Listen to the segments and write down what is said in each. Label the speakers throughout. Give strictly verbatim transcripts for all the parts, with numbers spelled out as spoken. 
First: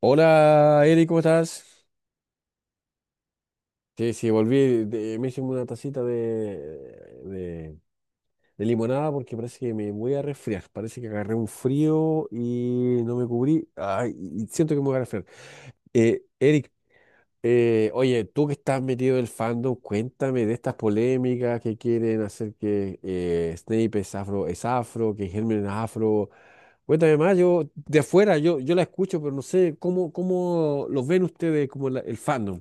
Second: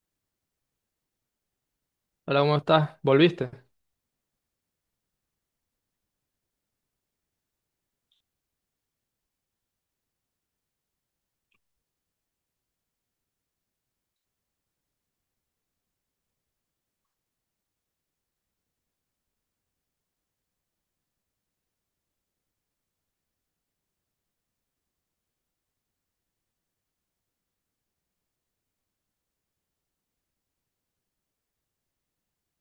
Speaker 1: Hola, Eri, ¿cómo estás?
Speaker 2: Hola, ¿cómo estás? ¿Volviste?
Speaker 1: Sí, sí, volví, de- me hice una tacita de, de- de limonada porque parece que me voy a resfriar. Parece que agarré un frío y no me cubrí. Ay, y siento que me voy a resfriar. Eh, Eric, eh, oye, tú que estás metido en el fandom, cuéntame de estas polémicas que quieren hacer que eh, Snape es afro, es afro, que Hermione es afro. Cuéntame más, yo de afuera, yo, yo la escucho, pero no sé cómo, cómo lo ven ustedes como la- el fandom.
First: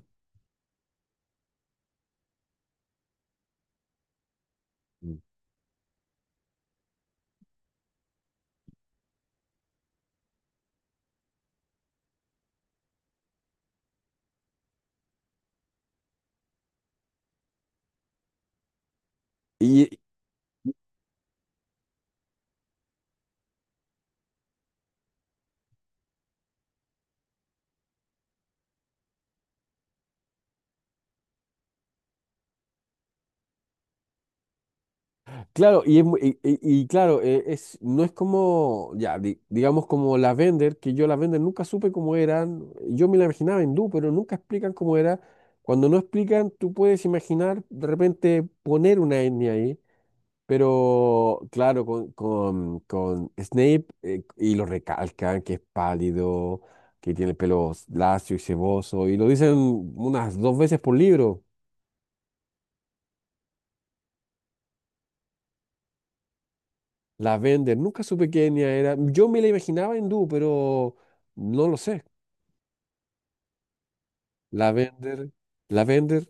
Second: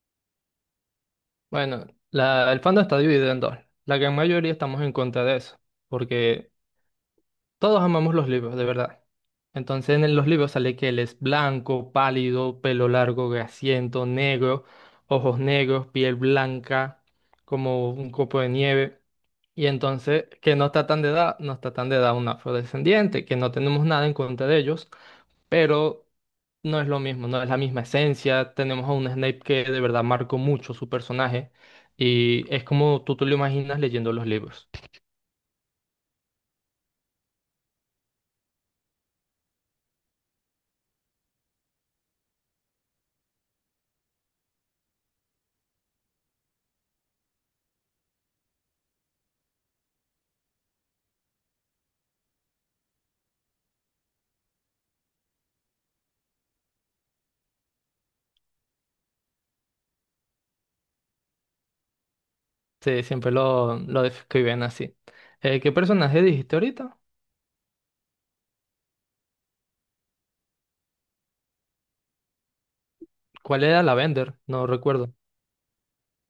Speaker 2: Bueno, la- el fandom está dividido en dos. La gran mayoría estamos en
Speaker 1: Mm.
Speaker 2: contra de eso, porque todos amamos los libros, de verdad. Entonces en los libros sale que él es blanco, pálido, pelo largo, grasiento, negro, ojos negros, piel blanca, como un copo de nieve. Y
Speaker 1: Y
Speaker 2: entonces que no está tan de edad, no está tan de edad un afrodescendiente, que no tenemos nada en contra de ellos, pero no es lo mismo, no es la misma esencia. Tenemos a un Snape que de verdad marcó mucho su personaje y es como tú te lo imaginas leyendo los libros.
Speaker 1: claro, y es mu- y- y- y claro, eh, es, no es como, ya, di- digamos como la Vender, que yo la Vender nunca supe cómo eran, yo me la imaginaba hindú, pero nunca explican cómo era. Cuando no explican, tú puedes imaginar de repente poner una etnia ahí, pero claro, con, con, con Snape eh, y lo recalcan, que es pálido, que tiene el pelo lacio y ceboso, y lo dicen unas dos veces por libro.
Speaker 2: Sí, siempre lo, lo describen así. Eh, ¿qué personaje dijiste ahorita?
Speaker 1: La Bender, nunca supe qué etnia era. Yo me la imaginaba hindú, pero no lo sé.
Speaker 2: ¿Cuál era la Bender? No
Speaker 1: La
Speaker 2: recuerdo.
Speaker 1: Bender, la Bender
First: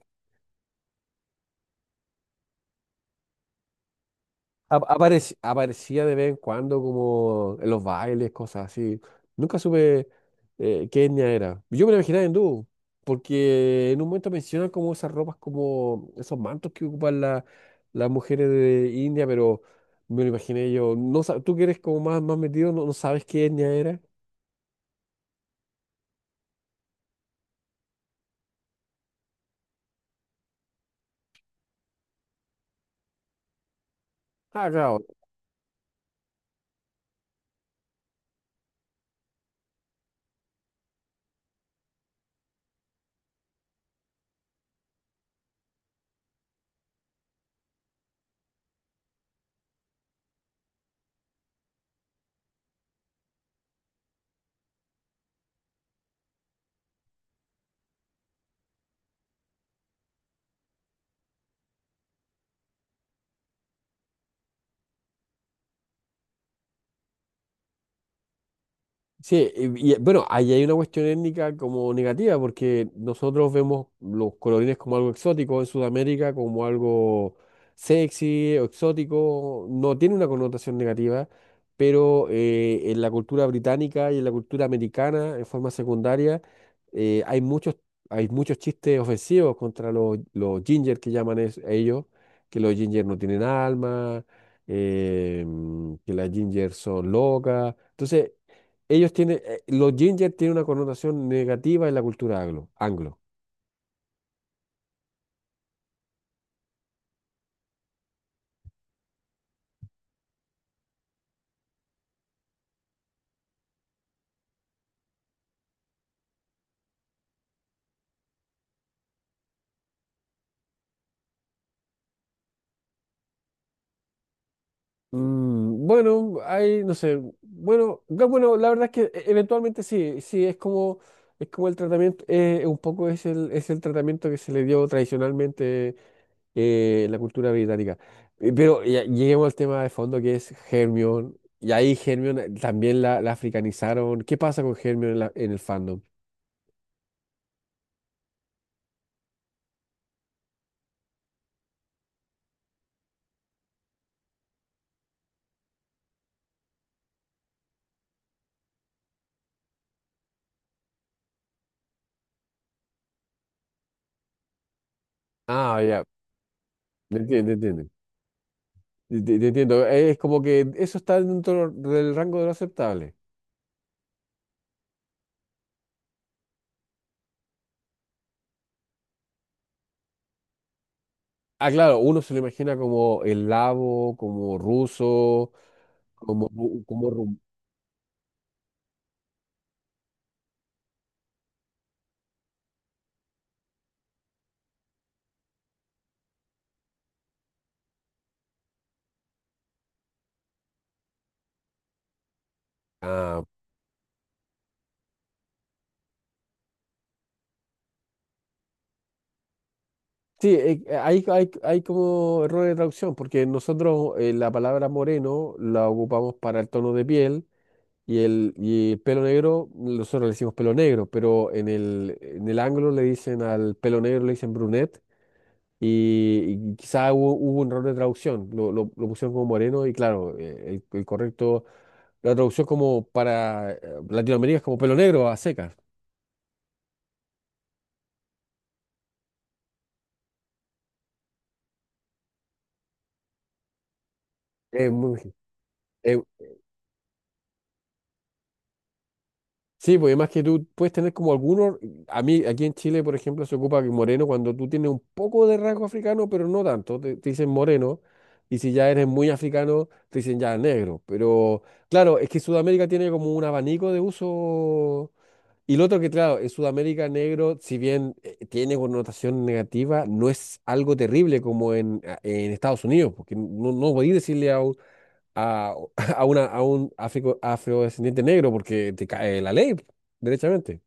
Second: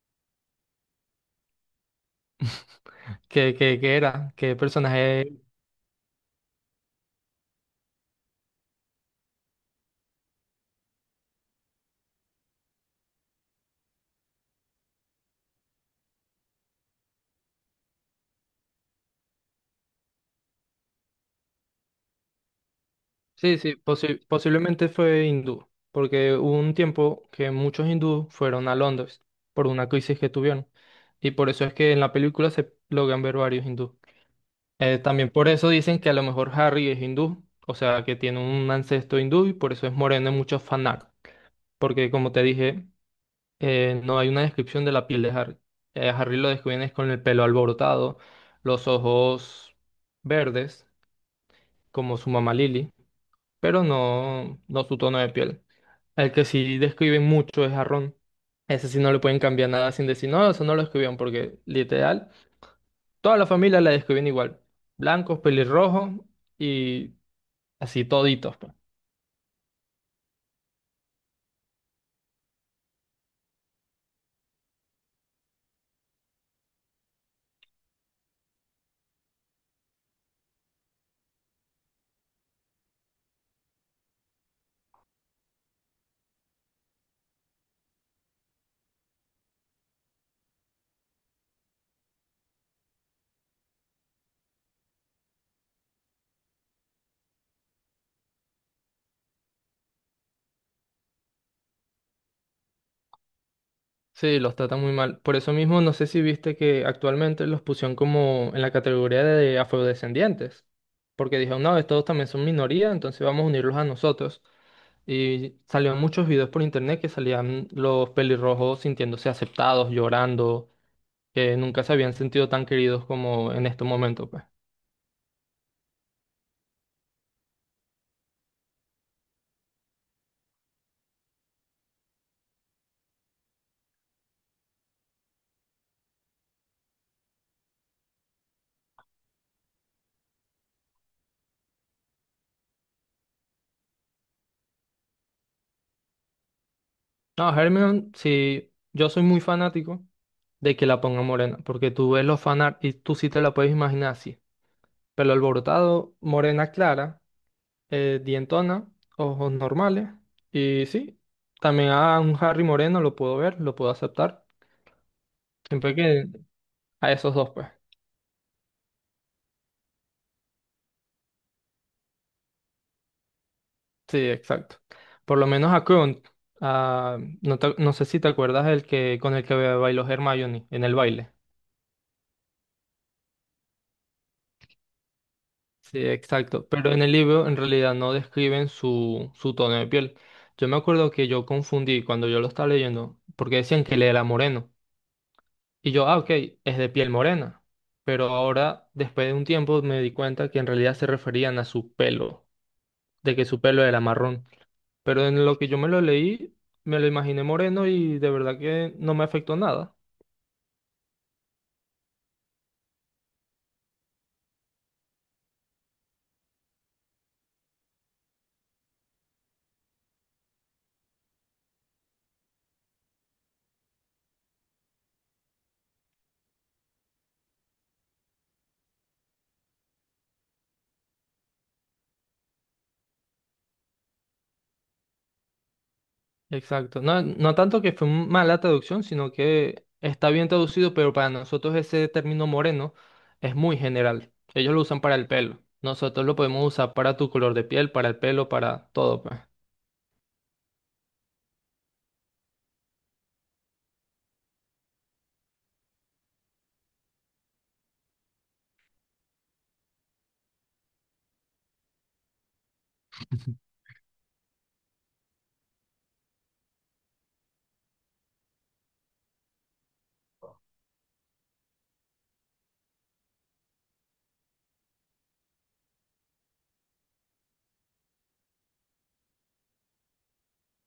Speaker 2: ¿Qué, qué, qué era? ¿Qué
Speaker 1: ap-
Speaker 2: personaje?
Speaker 1: aparec- aparecía de vez en cuando como en los bailes, cosas así. Nunca supe eh, qué etnia era. Yo me la imaginaba hindú, porque en un momento mencionan como esas ropas, como esos mantos que ocupan la- las mujeres de India, pero me lo imaginé yo. No, sa- tú que eres como más, más metido, no, no sabes qué
Speaker 2: Sí,
Speaker 1: etnia
Speaker 2: sí,
Speaker 1: era.
Speaker 2: posi- posiblemente fue hindú, porque hubo un tiempo que muchos hindúes fueron a Londres por una crisis que tuvieron, y por eso es que en la película se logran ver varios hindúes.
Speaker 1: Ah,
Speaker 2: Eh,
Speaker 1: claro.
Speaker 2: también por eso dicen que a lo mejor Harry es hindú, o sea, que tiene un ancestro hindú y por eso es moreno en muchos fanart, porque como te dije, eh, no hay una descripción de la piel de Harry. Eh, a Harry lo describen es con el pelo alborotado, los ojos verdes, como su mamá Lily, pero no, no su tono de piel. El que sí describen mucho es a Ron. Ese sí no le pueden cambiar nada sin decir, no, eso no lo escribieron, porque literal, toda la familia la describen igual. Blancos, pelirrojos y así toditos, pues.
Speaker 1: Sí, y, y, bueno, ahí hay una cuestión étnica como negativa, porque nosotros vemos los colorines como algo exótico en Sudamérica, como algo sexy o exótico, no tiene una connotación negativa, pero eh, en la cultura británica y en la cultura americana, en forma secundaria, eh, hay muchos, hay muchos chistes ofensivos contra los, los ginger que llaman es- ellos, que los ginger no tienen alma, eh, que las ginger son locas. Entonces, ellos tienen, eh, los ginger tienen una connotación negativa en la cultura anglo, anglo.
Speaker 2: Sí, los tratan muy mal. Por eso mismo, no sé si viste que actualmente los pusieron como en la categoría de afrodescendientes. Porque dijeron, no, estos también son minoría, entonces vamos a unirlos a nosotros. Y salieron muchos videos por internet que salían los pelirrojos sintiéndose aceptados, llorando, que nunca se habían sentido tan queridos como en este momento, pues.
Speaker 1: Mm, bueno, hay, no sé, bueno, ga- bueno, la verdad es que e- eventualmente sí, sí, es como, es como el tratamiento, eh, un poco es el, es el tratamiento que se le dio tradicionalmente eh, en la cultura británica. Eh, Pero ya- lleguemos al tema de fondo que es Hermione, y ahí Hermione eh, también la, la africanizaron. ¿Qué pasa con Hermione en, la- en el fandom?
Speaker 2: No, Hermione, sí, yo soy muy fanático de que la pongan morena, porque tú ves los fanart y tú sí te la puedes imaginar así. Pelo alborotado, morena clara, eh, dientona, ojos normales. Y sí, también a un Harry moreno lo puedo ver, lo puedo aceptar.
Speaker 1: Ah,
Speaker 2: Siempre
Speaker 1: ya,
Speaker 2: que a esos dos,
Speaker 1: entiende,
Speaker 2: pues.
Speaker 1: entiende. Te, te- te entiendo. Eh, es como que eso está dentro del rango de lo aceptable.
Speaker 2: Sí, exacto. Por lo menos a Krunt. A- no, te- no sé si te acuerdas el que, con el que bailó Hermione en el baile.
Speaker 1: Ah, claro, uno se lo imagina como eslavo, como ruso,
Speaker 2: Sí,
Speaker 1: como,
Speaker 2: exacto.
Speaker 1: ru-
Speaker 2: Pero en
Speaker 1: como
Speaker 2: el
Speaker 1: rum-
Speaker 2: libro en realidad no describen su, su tono de piel. Yo me acuerdo que yo confundí cuando yo lo estaba leyendo, porque decían que él era moreno. Y yo, ah, ok, es de piel morena. Pero ahora, después de un tiempo, me di cuenta que en realidad se referían a su pelo, de
Speaker 1: Ah,
Speaker 2: que su pelo era marrón. Pero en lo que yo me lo leí, me lo imaginé moreno y de verdad que no me afectó nada.
Speaker 1: sí, eh, eh, hay, hay, hay como error de traducción, porque nosotros eh, la palabra moreno la ocupamos para el tono de piel y el, y el pelo negro, nosotros le decimos pelo negro, pero en el, en el anglo le dicen al pelo negro, le dicen brunette y, y quizá hubo, hubo un error de traducción, lo, lo- lo pusieron como moreno y claro, eh, el, el correcto, la traducción como para eh, Latinoamérica es como pelo negro a secas.
Speaker 2: Exacto. No, no tanto que fue un- mala traducción, sino que está bien traducido, pero para nosotros ese término moreno es muy general. Ellos lo
Speaker 1: Es
Speaker 2: usan para el
Speaker 1: muy-
Speaker 2: pelo.
Speaker 1: eh,
Speaker 2: Nosotros lo podemos usar para tu color de piel, para el pelo, para todo, pues.
Speaker 1: sí, pues además que tú puedes tener como algunos, a mí aquí en Chile, por ejemplo, se ocupa que moreno cuando tú tienes un poco de rasgo africano, pero no tanto, te, te dicen moreno. Y si ya eres muy africano, te dicen ya negro. Pero claro, es que Sudamérica tiene como un abanico de uso. Y lo otro que, claro, en Sudamérica negro, si bien eh, tiene connotación negativa, no es algo terrible como en, a- en Estados Unidos, porque no, no podéis decirle a un, a, a una, a un africo- afrodescendiente negro porque te cae la ley, derechamente.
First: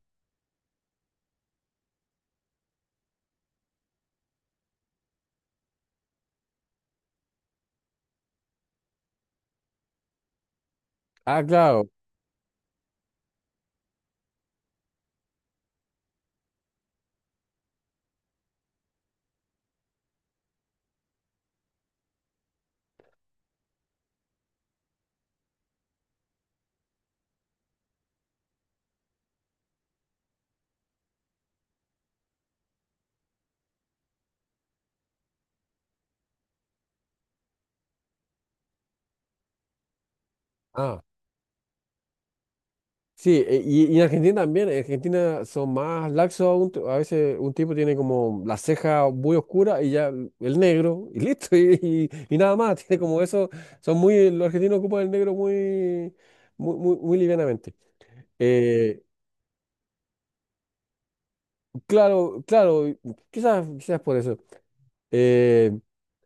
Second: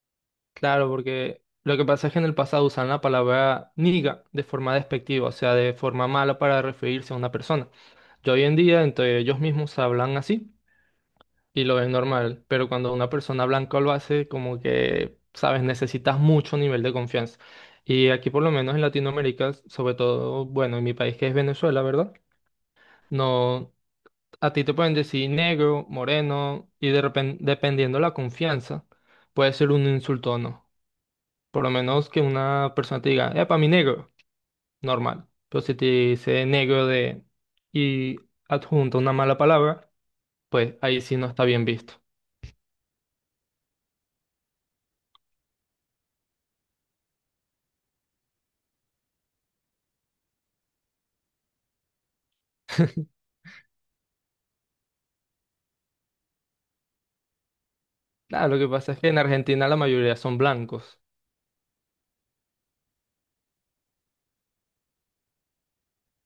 Speaker 2: Claro, porque lo que pasa es que en el pasado usaban la palabra niga de forma despectiva, o sea, de forma mala para referirse a una persona. Yo hoy en día entre ellos mismos hablan así
Speaker 1: Ah,
Speaker 2: y lo
Speaker 1: claro.
Speaker 2: ven normal, pero cuando una persona blanca lo hace, como que, sabes, necesitas mucho nivel de confianza. Y aquí por lo menos en Latinoamérica, sobre todo, bueno, en mi país que es Venezuela, ¿verdad? No, a ti te pueden decir negro, moreno y de repente, dependiendo la confianza, puede ser un insulto o no. Por lo menos que una persona te diga, para mi negro, normal. Pero si te dice negro de y adjunta una mala palabra, pues
Speaker 1: Ah,
Speaker 2: ahí sí no está bien visto.
Speaker 1: sí, e- y, y en Argentina también, en Argentina son más laxos, aún, t- a veces un tipo tiene como la ceja muy oscura y ya l- el negro, y listo, y, y, y nada más, tiene como eso, son muy, los argentinos ocupan el negro muy, muy, muy, muy livianamente.
Speaker 2: Nada, lo que pasa es
Speaker 1: Eh,
Speaker 2: que en Argentina la mayoría son blancos.
Speaker 1: claro, claro, y quizás, quizás por eso. Eh,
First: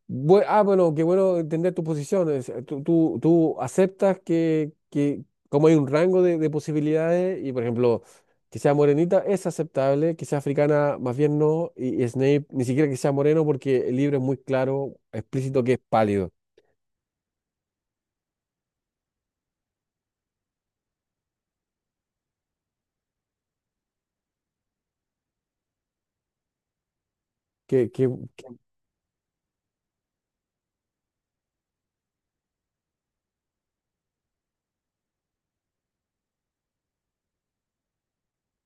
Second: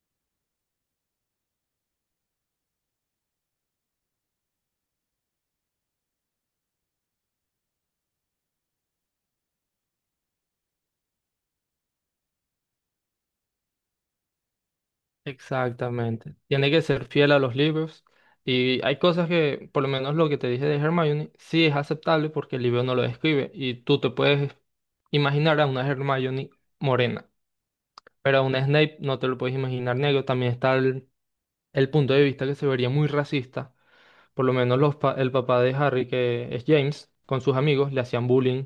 Speaker 1: Bue- ah, bueno, qué bueno entender tu posición. Es, eh, tú, tú, tú aceptas que, que como hay un rango de, de posibilidades y, por ejemplo, que sea morenita es aceptable, que sea africana más bien no, y, y Snape ni siquiera que sea moreno porque el libro es muy claro, explícito que es pálido.
Speaker 2: Exactamente. Tiene que ser fiel a los libros. Y hay cosas que, por lo menos lo que te dije de Hermione, sí es aceptable porque el libro no lo describe. Y tú te puedes imaginar a una Hermione morena,
Speaker 1: Que, que,
Speaker 2: pero a una Snape no te lo puedes imaginar negro. También está el el punto de vista que se vería muy racista. Por lo menos los pa- el papá de Harry, que es James, con sus amigos le hacían bullying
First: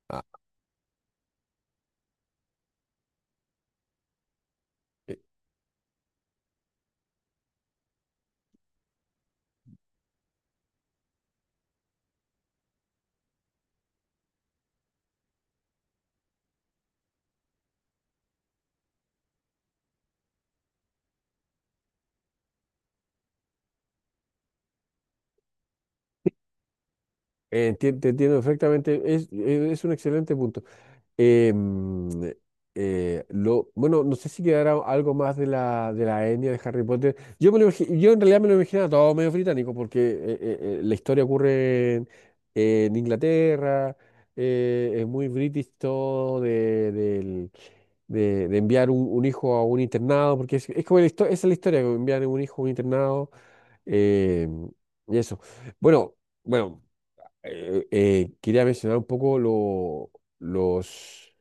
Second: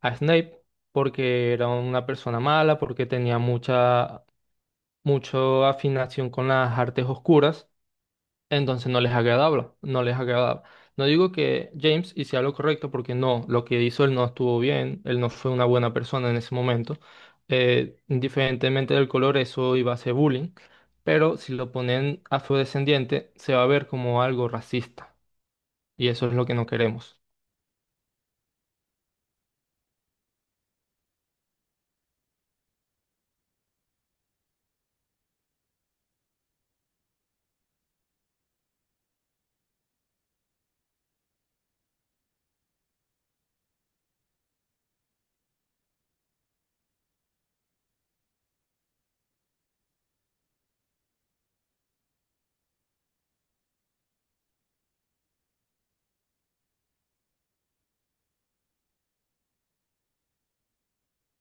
Speaker 2: a Snape porque era una persona mala, porque tenía mucha, mucha afinación con las artes oscuras. Entonces no les agradaba, no les agradaba. No digo que James hiciera lo correcto porque no, lo que hizo él no estuvo bien, él no fue una buena persona en ese momento. Eh, indiferentemente del color, eso iba a ser bullying, pero si lo ponen afrodescendiente, se va a ver como algo racista y eso es lo que no queremos.
Speaker 1: eh, enti- te entiendo perfectamente, es, eh, es un excelente punto. Eh, mm, eh, lo, bueno, no sé si quedará algo más de la, de la etnia de Harry Potter. Yo, me lo imagi- yo en realidad me lo imaginaba todo medio británico, porque eh, eh, eh, la historia ocurre en, en Inglaterra, eh, es muy british todo de, del- de, de enviar un, un hijo a un internado, porque es, es como la histo- esa es la historia, como enviar un hijo a un internado. eh, y eso. Bueno, bueno, eh, eh, quería mencionar un poco lo- los,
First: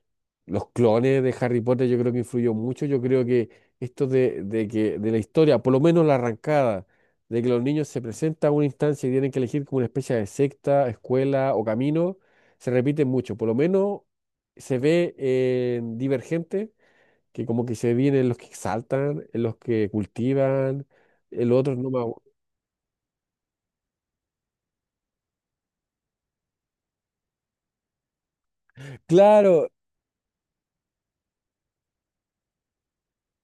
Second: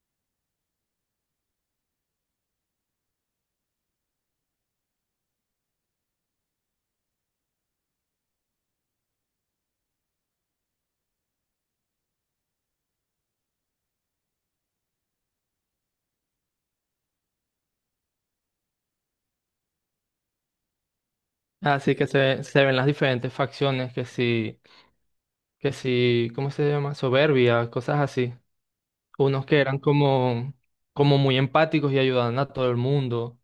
Speaker 1: los clones de Harry Potter, yo creo que influyó mucho. Yo creo que esto de, de que de la historia, por lo menos la arrancada, de que los niños se presentan a una instancia y tienen que elegir como una especie de secta, escuela o camino, se repite mucho. Por lo menos se ve en Divergente, que como que se vienen los que exaltan, en los que cultivan, el otro no
Speaker 2: Así
Speaker 1: me
Speaker 2: que
Speaker 1: acuerdo.
Speaker 2: se, se ven las diferentes facciones, que si, que si, ¿cómo se llama? Soberbia, cosas así. Unos que
Speaker 1: Claro,
Speaker 2: eran como, como muy empáticos y ayudaban a todo el mundo.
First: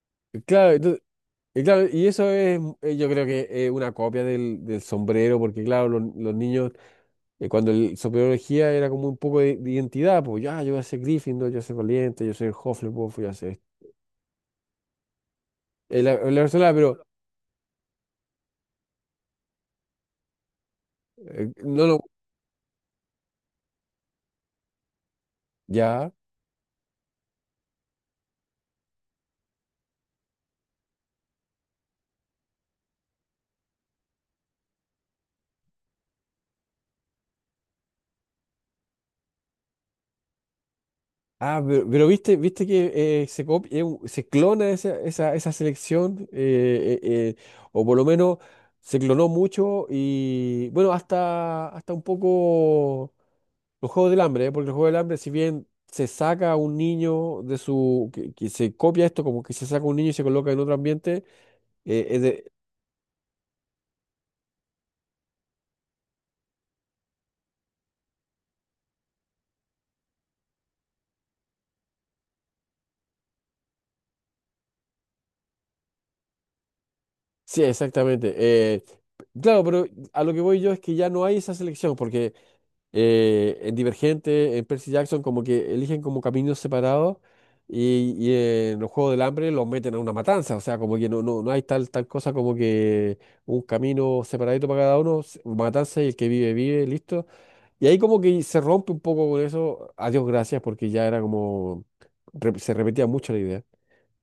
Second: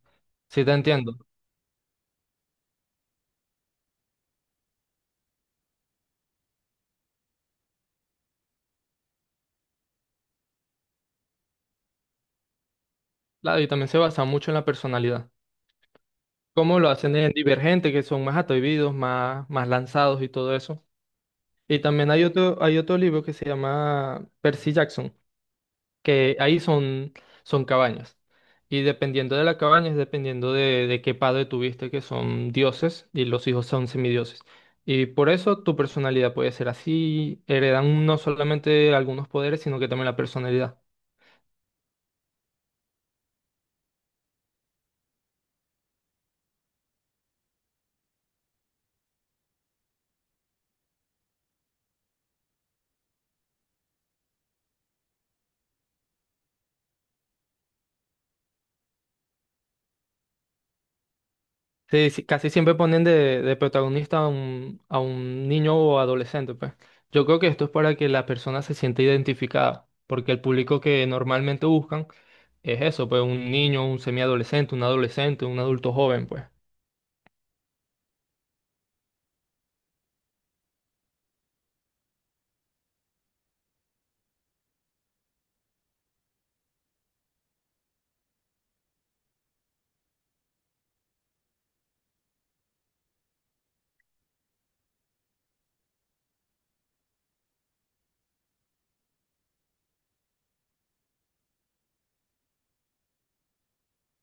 Speaker 2: Sí, te
Speaker 1: claro.
Speaker 2: entiendo.
Speaker 1: Y claro, y eso es, eh, yo creo que es una copia del, del sombrero, porque claro, los, los niños, eh, cuando el sombrero elegía era como un poco de, de identidad, pues ya, yo voy a ser Gryffindor, yo voy a ser Valiente, yo soy Hufflepuff, yo voy a
Speaker 2: Claro,
Speaker 1: ser
Speaker 2: y también se basa mucho en la personalidad.
Speaker 1: el, el Arsala,
Speaker 2: Cómo lo
Speaker 1: pero
Speaker 2: hacen en Divergente, que son más atrevidos, más, más lanzados y todo eso.
Speaker 1: eh,
Speaker 2: Y
Speaker 1: no lo,
Speaker 2: también hay otro, hay otro libro que se llama Percy Jackson,
Speaker 1: ya.
Speaker 2: que ahí son, son cabañas. Y dependiendo de la cabaña, es dependiendo de, de qué padre tuviste, que son dioses y los hijos son semidioses. Y por eso tu personalidad puede ser así, heredan no solamente algunos poderes, sino que también la personalidad.
Speaker 1: Ah, pero, pero viste, viste que eh, se copia, eh, u- se clona esa, esa, esa selección, eh, eh, eh, o por lo menos se clonó mucho y bueno, hasta, hasta un poco Los Juegos del Hambre, ¿eh? Porque los Juegos del Hambre, si bien se saca a un niño de su... que, que se copia esto, como que se saca un niño y se coloca en otro ambiente, eh,
Speaker 2: Sí,
Speaker 1: es
Speaker 2: sí, casi
Speaker 1: de-
Speaker 2: siempre ponen de, de protagonista a un, a un niño o adolescente, pues. Yo creo que esto es para que la persona se sienta identificada, porque el público que normalmente buscan es eso, pues un niño, un semiadolescente, un adolescente, un adulto joven, pues.
Speaker 1: sí, exactamente. Eh, claro, pero a lo que voy yo es que ya no hay esa selección, porque eh, en Divergente, en Percy Jackson, como que eligen como caminos separados y, y en los Juegos del Hambre los meten a una matanza, o sea, como que no, no, no hay tal, tal cosa como que un camino separadito para cada uno, s- matanza y el que vive, vive, listo. Y ahí como que se rompe un poco con eso, a Dios gracias, porque ya era como, re- se repetía mucho la idea.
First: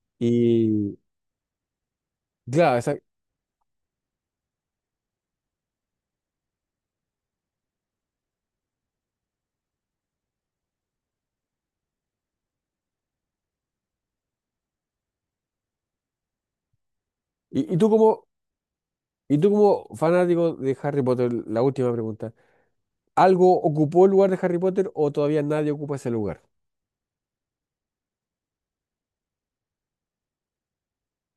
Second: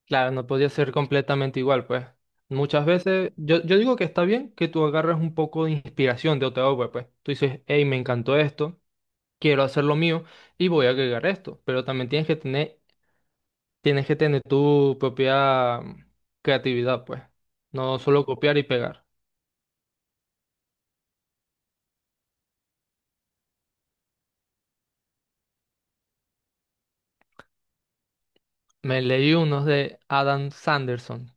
Speaker 2: Claro, no podía ser
Speaker 1: Y
Speaker 2: completamente igual, pues.
Speaker 1: claro,
Speaker 2: Muchas
Speaker 1: esa-
Speaker 2: veces, yo, yo digo que está bien que tú agarres un poco de inspiración de otra obra, pues. Tú dices, hey, me encantó esto, quiero hacer lo mío y voy a agregar esto. Pero también tienes que tener, tienes que tener tu propia mm, creatividad, pues.
Speaker 1: y, y tú
Speaker 2: No
Speaker 1: como,
Speaker 2: solo copiar y pegar.
Speaker 1: y tú como fanático de Harry Potter, la última pregunta, ¿algo ocupó el lugar de Harry Potter o todavía nadie ocupa ese lugar?
Speaker 2: Me leí unos de Adam Sanderson,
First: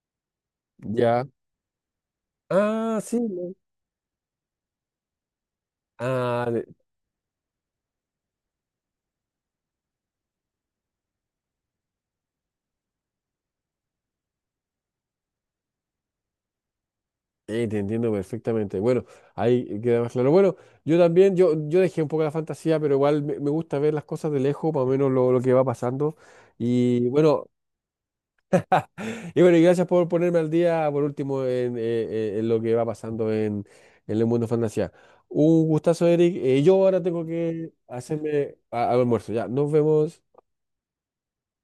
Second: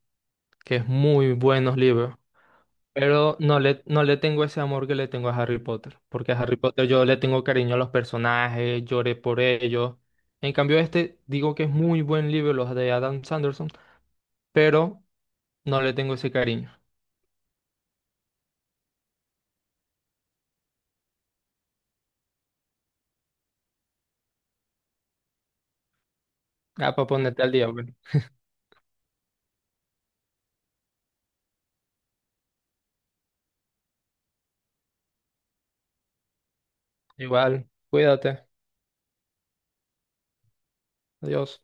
Speaker 2: que es
Speaker 1: Ya.
Speaker 2: muy buenos libros.
Speaker 1: Ah, sí.
Speaker 2: Pero
Speaker 1: No.
Speaker 2: no le, no le tengo ese amor que le tengo a Harry Potter, porque a
Speaker 1: Ah,
Speaker 2: Harry
Speaker 1: de-
Speaker 2: Potter yo le tengo cariño a los personajes, lloré por ellos. En cambio, este digo que es muy buen libro, los de Adam Sanderson, pero no le tengo ese cariño.
Speaker 1: eh, te entiendo perfectamente. Bueno, ahí queda más claro. Bueno, yo también, yo, yo dejé un poco la fantasía, pero igual me, me gusta ver las cosas de lejos, más o menos lo, lo que va pasando.
Speaker 2: Ah, para
Speaker 1: Y
Speaker 2: ponerte
Speaker 1: bueno,
Speaker 2: al día, bueno.
Speaker 1: y bueno, y gracias por ponerme al día, por último, en, eh, eh, en lo que va pasando en, en el mundo fantasía. Un gustazo, Eric. Eh, yo ahora tengo
Speaker 2: Igual,
Speaker 1: que
Speaker 2: cuídate.
Speaker 1: hacerme a- al almuerzo. Ya, nos vemos.
Speaker 2: Adiós.